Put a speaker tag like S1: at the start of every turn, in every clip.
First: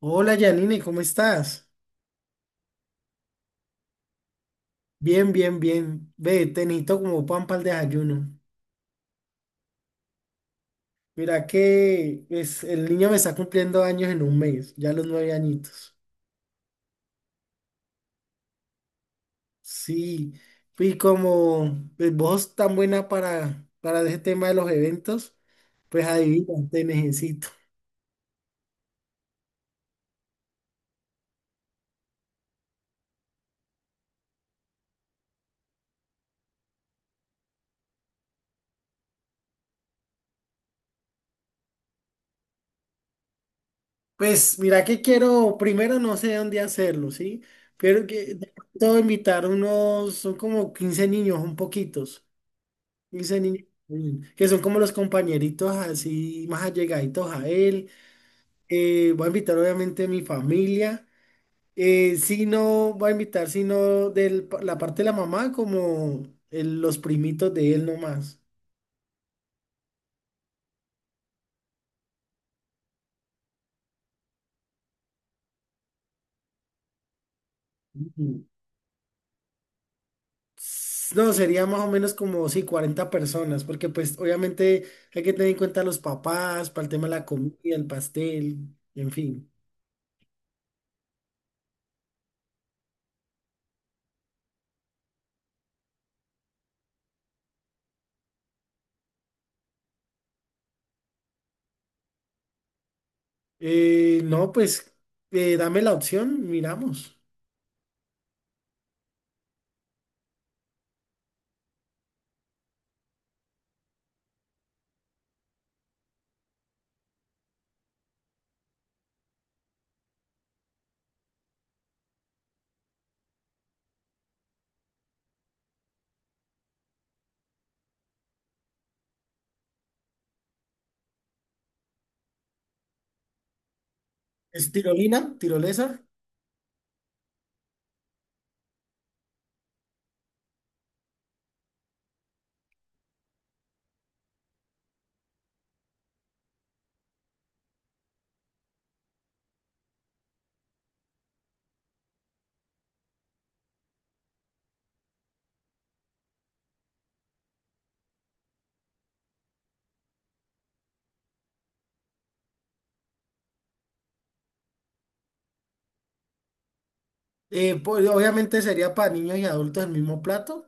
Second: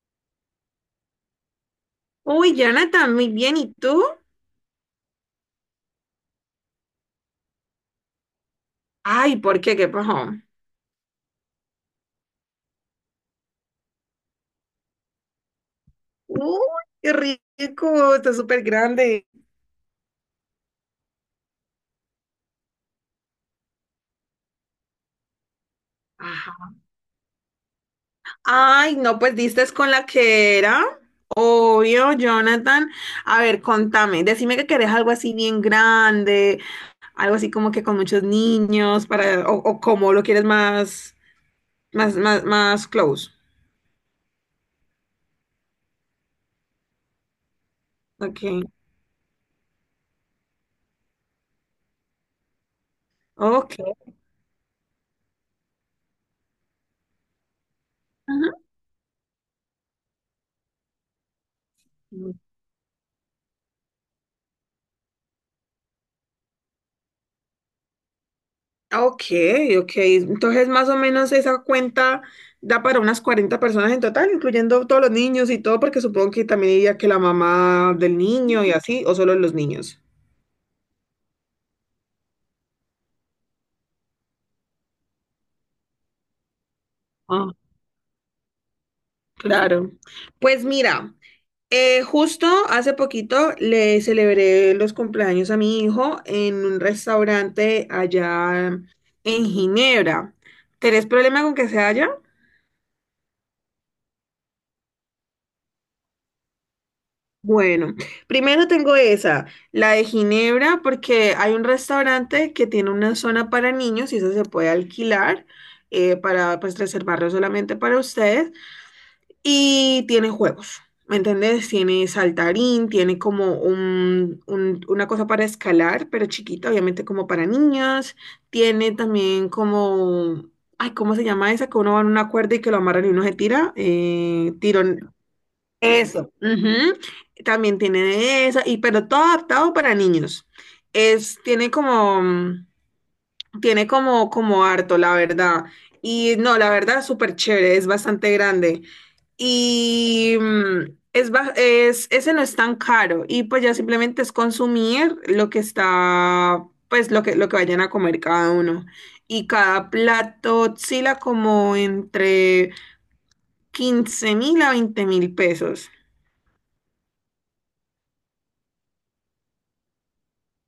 S1: Hola Janine, ¿cómo estás?
S2: Uy, Jonathan, muy bien. ¿Y tú?
S1: Bien, bien, bien. Ve, te necesito como pan para el desayuno.
S2: Ay, ¿por qué? ¿Qué pasó?
S1: Mira que pues, el niño me está cumpliendo años en un mes, ya los nueve añitos.
S2: Uy, qué rico, está súper grande.
S1: Sí, y como pues, vos sos tan buena para ese tema de los eventos, pues adivina,
S2: Ajá.
S1: te necesito.
S2: Ay, no, pues diste con la que era. Obvio, Jonathan. A ver, contame. Decime que querés algo así bien grande, algo así como que con muchos niños, para, o cómo lo quieres más close.
S1: Pues mira que quiero, primero no sé dónde hacerlo, ¿sí? Pero que
S2: Ok.
S1: de pronto invitar unos, son como 15 niños, un poquitos. Wilson y
S2: Ok.
S1: Yasmín, que son como los compañeritos así más allegaditos a él.
S2: Ajá.
S1: Voy a invitar obviamente mi familia. Si no, voy a invitar sino de la parte de la mamá como los primitos de él nomás.
S2: Ah, ok, ok. Entonces, más o menos esa cuenta da para unas 40 personas en total, incluyendo todos los niños y todo, porque supongo que también diría que la mamá del
S1: Ujú.
S2: niño y así, o solo los niños.
S1: S- No, sería más o menos como, sí, 40 personas, porque pues obviamente hay que tener en cuenta los papás, para el tema de la
S2: Ah,
S1: comida, el pastel, en fin.
S2: claro. Pues mira, justo hace poquito le celebré los cumpleaños a mi hijo en un restaurante allá en Ginebra. ¿Tenés problema con que sea allá?
S1: No, pues dame la opción, miramos.
S2: Bueno, primero tengo esa, la de Ginebra, porque hay un restaurante que tiene una zona para niños y esa se puede alquilar para pues reservarlo solamente para ustedes y tiene juegos, ¿me entiendes? Tiene saltarín, tiene como una cosa para escalar, pero chiquita, obviamente como para niños, tiene también como, ay, ¿cómo se llama esa? Que uno va en una cuerda y que lo amarran y uno se tira,
S1: ¿Es tirolina? ¿Tirolesa?
S2: eso. Ujú. También tiene de esa, y, pero todo adaptado para niños. Es, tiene como, mm, tiene como harto, la verdad. Y no, la verdad, súper chévere, es bastante grande. Y ese no es tan caro. Y pues ya simplemente es consumir lo que está, pues lo que vayan a comer cada uno. Y cada plato oscila como entre 15.000 a 20.000 pesos.
S1: Pues, obviamente sería para niños y adultos el mismo plato.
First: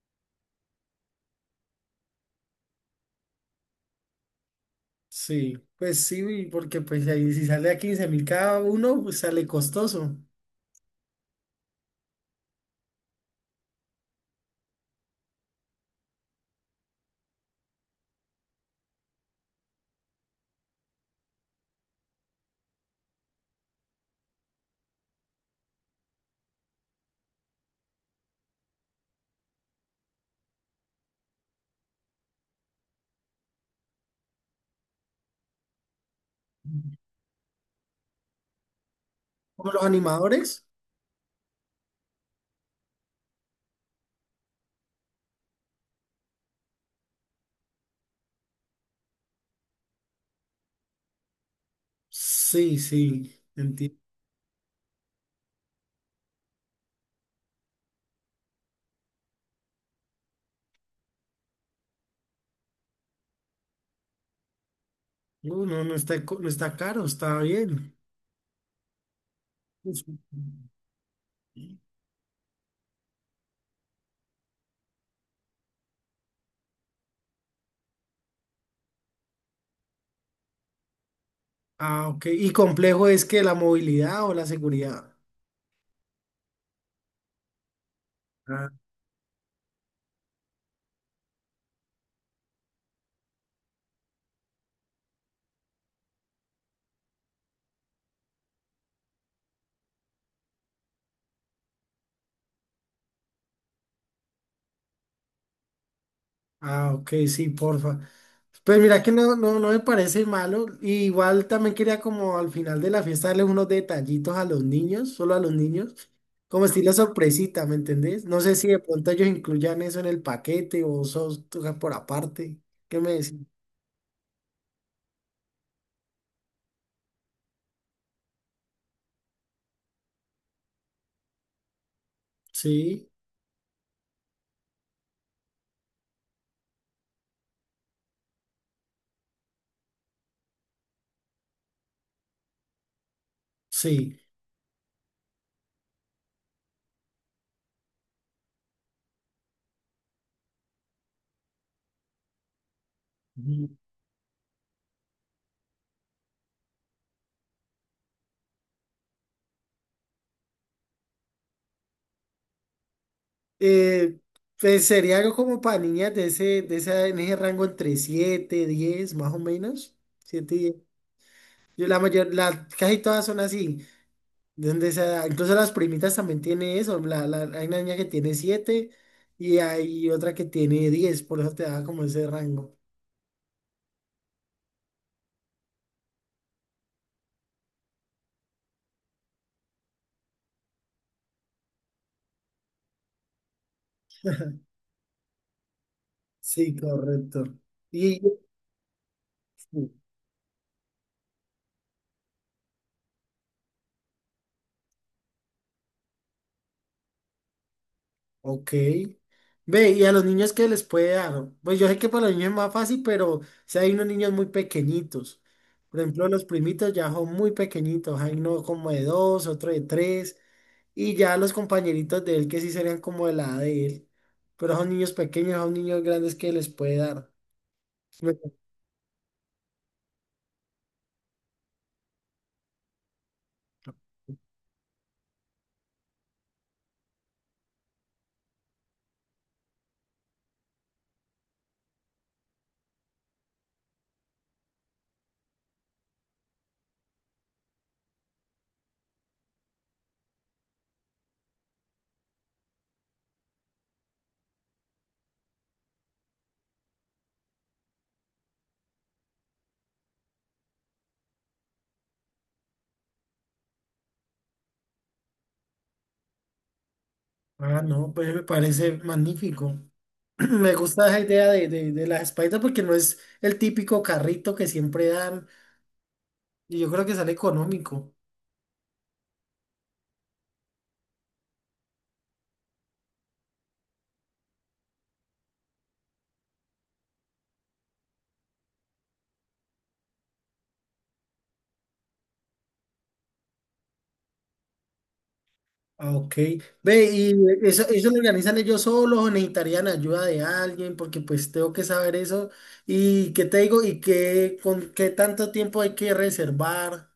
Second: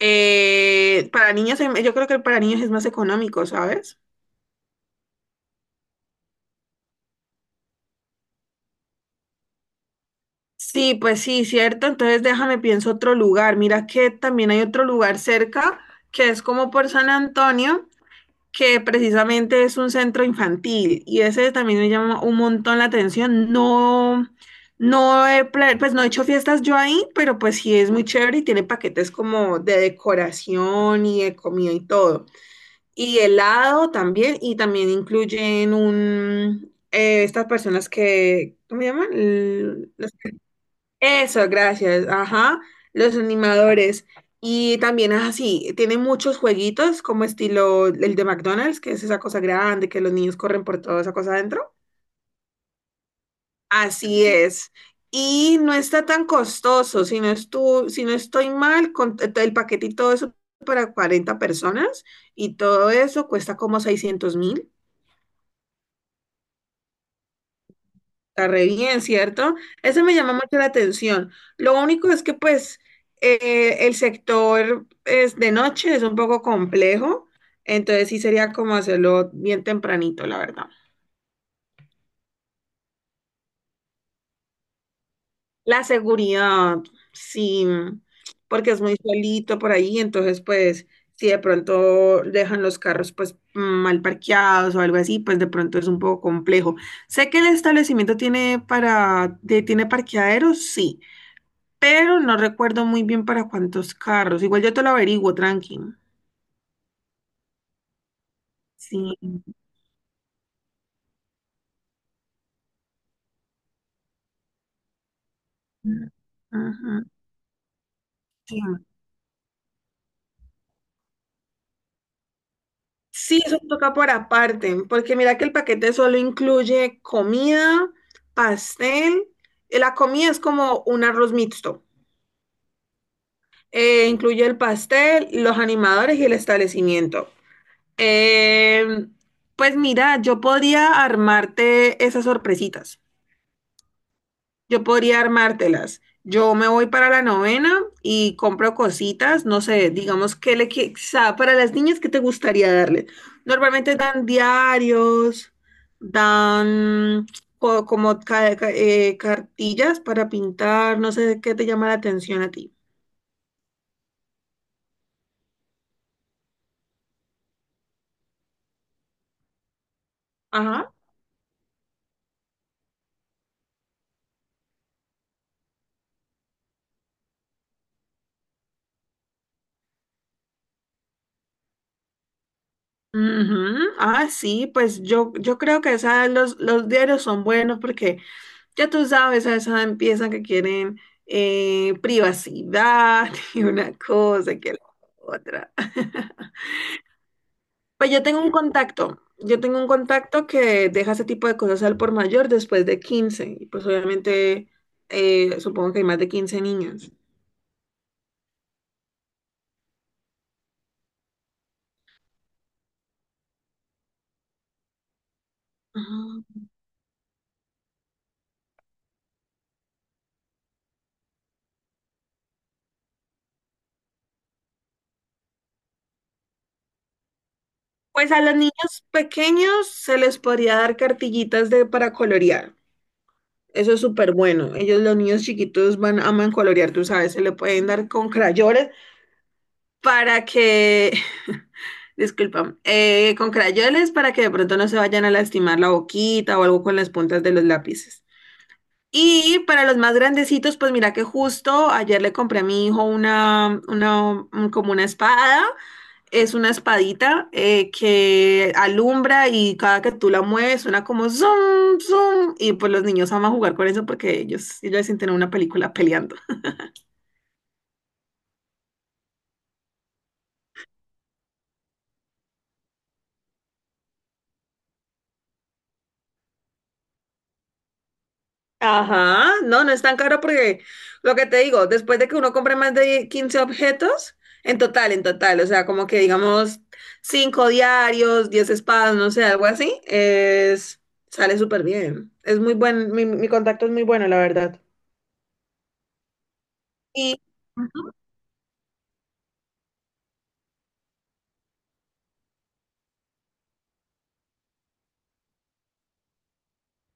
S2: Para niños, yo creo que para niños es más económico, ¿sabes?
S1: Sí, pues sí, porque pues ahí si sale a 15 mil cada uno, pues sale costoso.
S2: Sí, pues sí, cierto. Entonces déjame pienso otro lugar. Mira que también hay otro lugar cerca que es como por San Antonio, que precisamente es un centro infantil y ese también me llama un montón la atención. No, pues no he hecho fiestas yo ahí, pero pues sí es muy chévere y tiene paquetes como de decoración y de comida y todo. Y helado también, y también incluyen estas personas que, ¿cómo se llaman?
S1: ¿Como los animadores?
S2: Eso, gracias, ajá, los animadores. Y también es así, tiene muchos jueguitos como estilo el de McDonald's, que es esa cosa grande, que los niños corren por toda esa cosa adentro.
S1: Sí, sí, entiendo.
S2: Así es. Y no está tan costoso, si no estoy mal, con el paquete y todo eso para 40 personas y todo eso cuesta como 600.000.
S1: No, no está caro, está bien.
S2: Está re bien, ¿cierto?
S1: Pues.
S2: Eso me llama mucho la atención. Lo único es que pues el sector es de noche, es un poco complejo, entonces sí sería como hacerlo bien tempranito, la verdad.
S1: Ah, ok. ¿Y complejo es que la movilidad o la seguridad?
S2: La seguridad, sí, porque es muy solito por ahí, entonces pues si de pronto dejan los carros pues mal parqueados o algo así, pues de pronto es un poco complejo. Sé que el establecimiento tiene tiene parqueaderos, sí. Pero no recuerdo muy bien para cuántos carros. Igual yo te lo averiguo, tranqui.
S1: Ah, ok, sí, porfa. Pues mira que
S2: Sí.
S1: no, no, no me parece malo. Y igual también quería como al final de la fiesta darles unos detallitos a los niños, solo a los niños, como estilo
S2: Ujú.
S1: sorpresita, ¿me entendés? No sé
S2: Sí.
S1: si de pronto ellos incluyan eso en el paquete o sos tú por aparte. ¿Qué me decís?
S2: Sí, eso toca por aparte, porque mira que el paquete solo incluye comida, pastel. La comida es como un arroz mixto.
S1: Sí,
S2: Incluye el pastel, los animadores y el establecimiento. Eh, pues mira, yo podría armarte esas sorpresitas.
S1: sí.
S2: Yo podría armártelas. Yo me voy para la novena y compro cositas, no sé, digamos que para las niñas qué te gustaría darle.
S1: Ujú.
S2: Normalmente dan diarios, dan como cartillas para pintar, no sé qué te llama la atención a ti.
S1: Eh, pues sería algo como para niñas de ese, de esa, en ese rango entre 7, 10, más o menos. 7, y 10.
S2: Ajá.
S1: Yo, la mayor, casi todas son así. Donde sea, incluso las primitas también tiene eso. Hay una niña que tiene siete y hay otra que tiene 10, por eso te da como ese rango.
S2: Ujú. Ah, sí, pues yo creo que los diarios son buenos porque ya tú sabes, a esa empiezan que quieren privacidad y una cosa que la otra.
S1: Sí, correcto.
S2: Pues
S1: Y,
S2: yo tengo un contacto que deja ese tipo de cosas al por mayor después de 15. Y pues obviamente supongo que hay más de 15 niños.
S1: ok. Ve, ¿y a los niños qué les puede dar? Pues yo sé que para los niños es más fácil, pero si hay unos niños muy pequeñitos. Por ejemplo, los
S2: Ajá.
S1: primitos ya son muy pequeñitos. Hay uno como de dos, otro de tres. Y ya los compañeritos de él que sí serían como de la edad de él. Pero son niños pequeños, son niños grandes que les puede dar.
S2: Pues
S1: Pues.
S2: a los niños pequeños se les podría dar cartillitas para colorear. Eso es súper bueno. Ellos, los niños chiquitos, aman colorear, tú sabes, se le pueden dar con crayones para que, disculpa, con crayoles para que de pronto no se vayan a lastimar la boquita o algo con las puntas de los lápices. Y para los más grandecitos, pues mira que justo ayer le compré a mi hijo como una espada. Es una espadita que alumbra y cada que tú la mueves suena como zoom, zoom. Y pues los niños aman jugar con eso porque ellos se sienten en una película peleando.
S1: Ah, no, pues me parece magnífico. Me gusta esa idea de la Spider porque no es el típico carrito que siempre dan y yo creo que sale económico.
S2: Ajá, no, no es tan caro porque lo que te digo, después de que uno compre más de 15 objetos, en total, o sea, como que digamos 5 diarios, 10 espadas, no sé, algo así, sale súper bien. Es muy buen, mi contacto es muy bueno, la verdad.
S1: Ah, ok. Ve, ¿y
S2: Y
S1: eso lo organizan ellos solos o necesitarían ayuda de alguien? Porque pues tengo que saber eso. ¿Y qué te digo? ¿Y qué, con qué tanto tiempo hay que reservar?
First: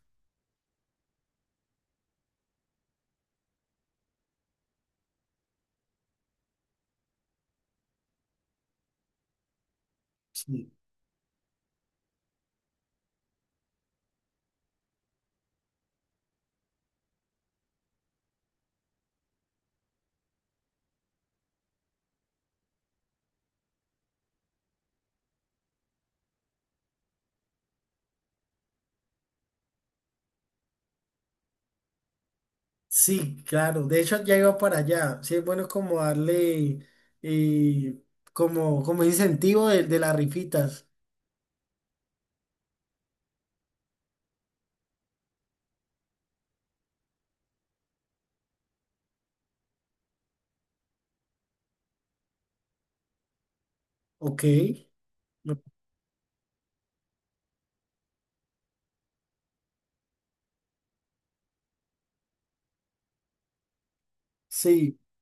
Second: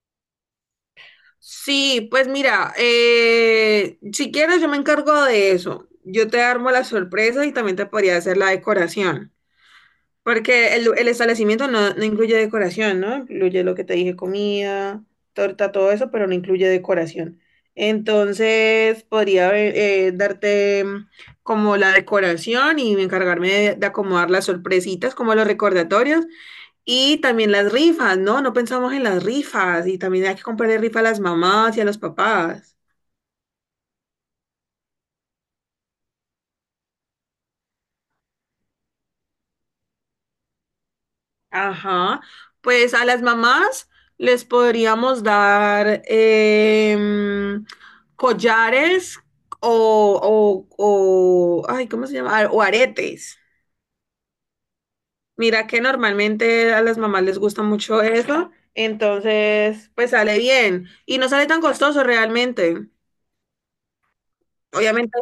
S2: sí, pues mira, si quieres yo me encargo de eso. Yo te armo la sorpresa y también te podría hacer la decoración.
S1: Sí.
S2: Porque el establecimiento no, no incluye decoración, ¿no? Incluye lo que te dije, comida, torta, todo eso, pero no incluye decoración. Entonces, podría darte como la decoración y encargarme de acomodar las sorpresitas, como los recordatorios, y también las rifas, ¿no? No pensamos en las rifas, y también hay que comprarle rifa a las mamás y a los papás.
S1: Sí, claro. De hecho, ya iba para allá. Sí, es bueno como darle eh, como, como incentivo de las rifitas.
S2: Ajá, pues a las mamás les podríamos dar collares o, ay, ¿cómo se llama? Ah, o aretes.
S1: Ok. me-
S2: Mira que normalmente a las mamás les gusta mucho eso, entonces pues sale bien y no sale tan costoso realmente.
S1: Sí.
S2: Obviamente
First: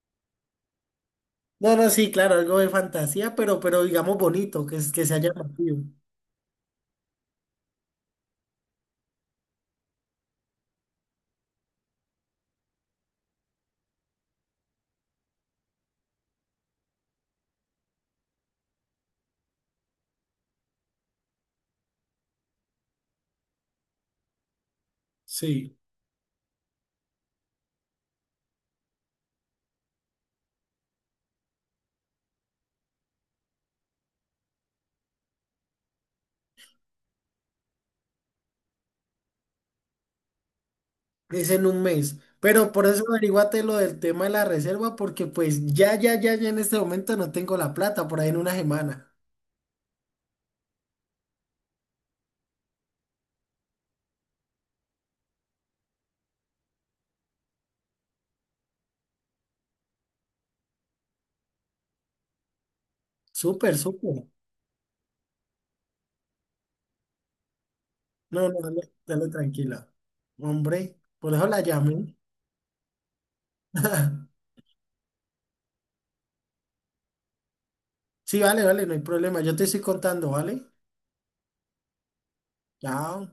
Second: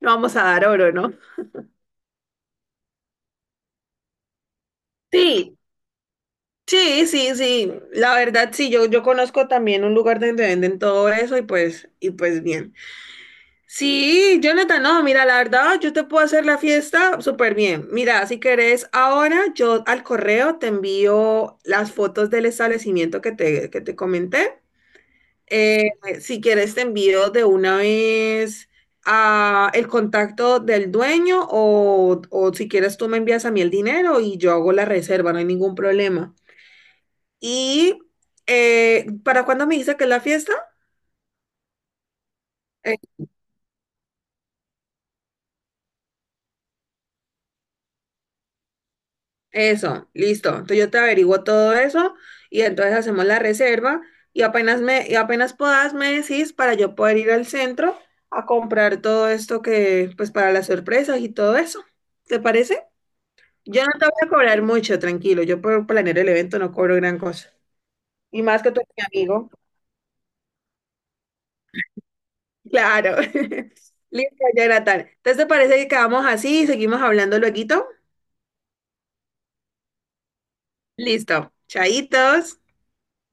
S2: no vamos a dar oro, ¿no?
S1: No, no, sí, claro, algo de fantasía, pero digamos bonito, que, que sea
S2: Sí,
S1: llamativo.
S2: sí, sí, sí. La verdad, sí, yo conozco también un lugar donde venden todo eso y pues bien. Sí, Jonathan, no, mira, la verdad, yo te puedo hacer la fiesta súper bien. Mira, si querés, ahora yo al correo te envío las fotos del establecimiento que te comenté.
S1: Sí.
S2: Eh, si quieres, te envío de una vez el contacto del dueño o si quieres, tú me envías a mí el dinero y yo hago la reserva, no hay ningún problema. Y ¿para cuándo me dice que es la fiesta?
S1: Es en un mes. Pero por eso averiguate lo del tema de la reserva, porque pues ya, ya, ya, ya en este momento no tengo la plata, por ahí en una semana.
S2: Eso, listo. Entonces yo te averiguo todo eso y entonces hacemos la reserva y apenas puedas me decís para yo poder ir al centro a comprar todo esto que, pues para las sorpresas y todo eso. ¿Te parece?
S1: Súper, súper.
S2: Yo no te voy a cobrar mucho, tranquilo. Yo por planear el evento no cobro gran cosa.
S1: No,
S2: Y
S1: no,
S2: más que tú
S1: dale,
S2: eres mi
S1: dale
S2: amigo.
S1: tranquila. Hombre, por eso la llamé.
S2: Claro. Listo, Jonathan. Entonces, ¿te parece que quedamos así y seguimos hablando lueguito?
S1: Sí, vale, vale, no hay problema. Yo te estoy contando, ¿vale?
S2: Listo. Chaitos.
S1: Chao.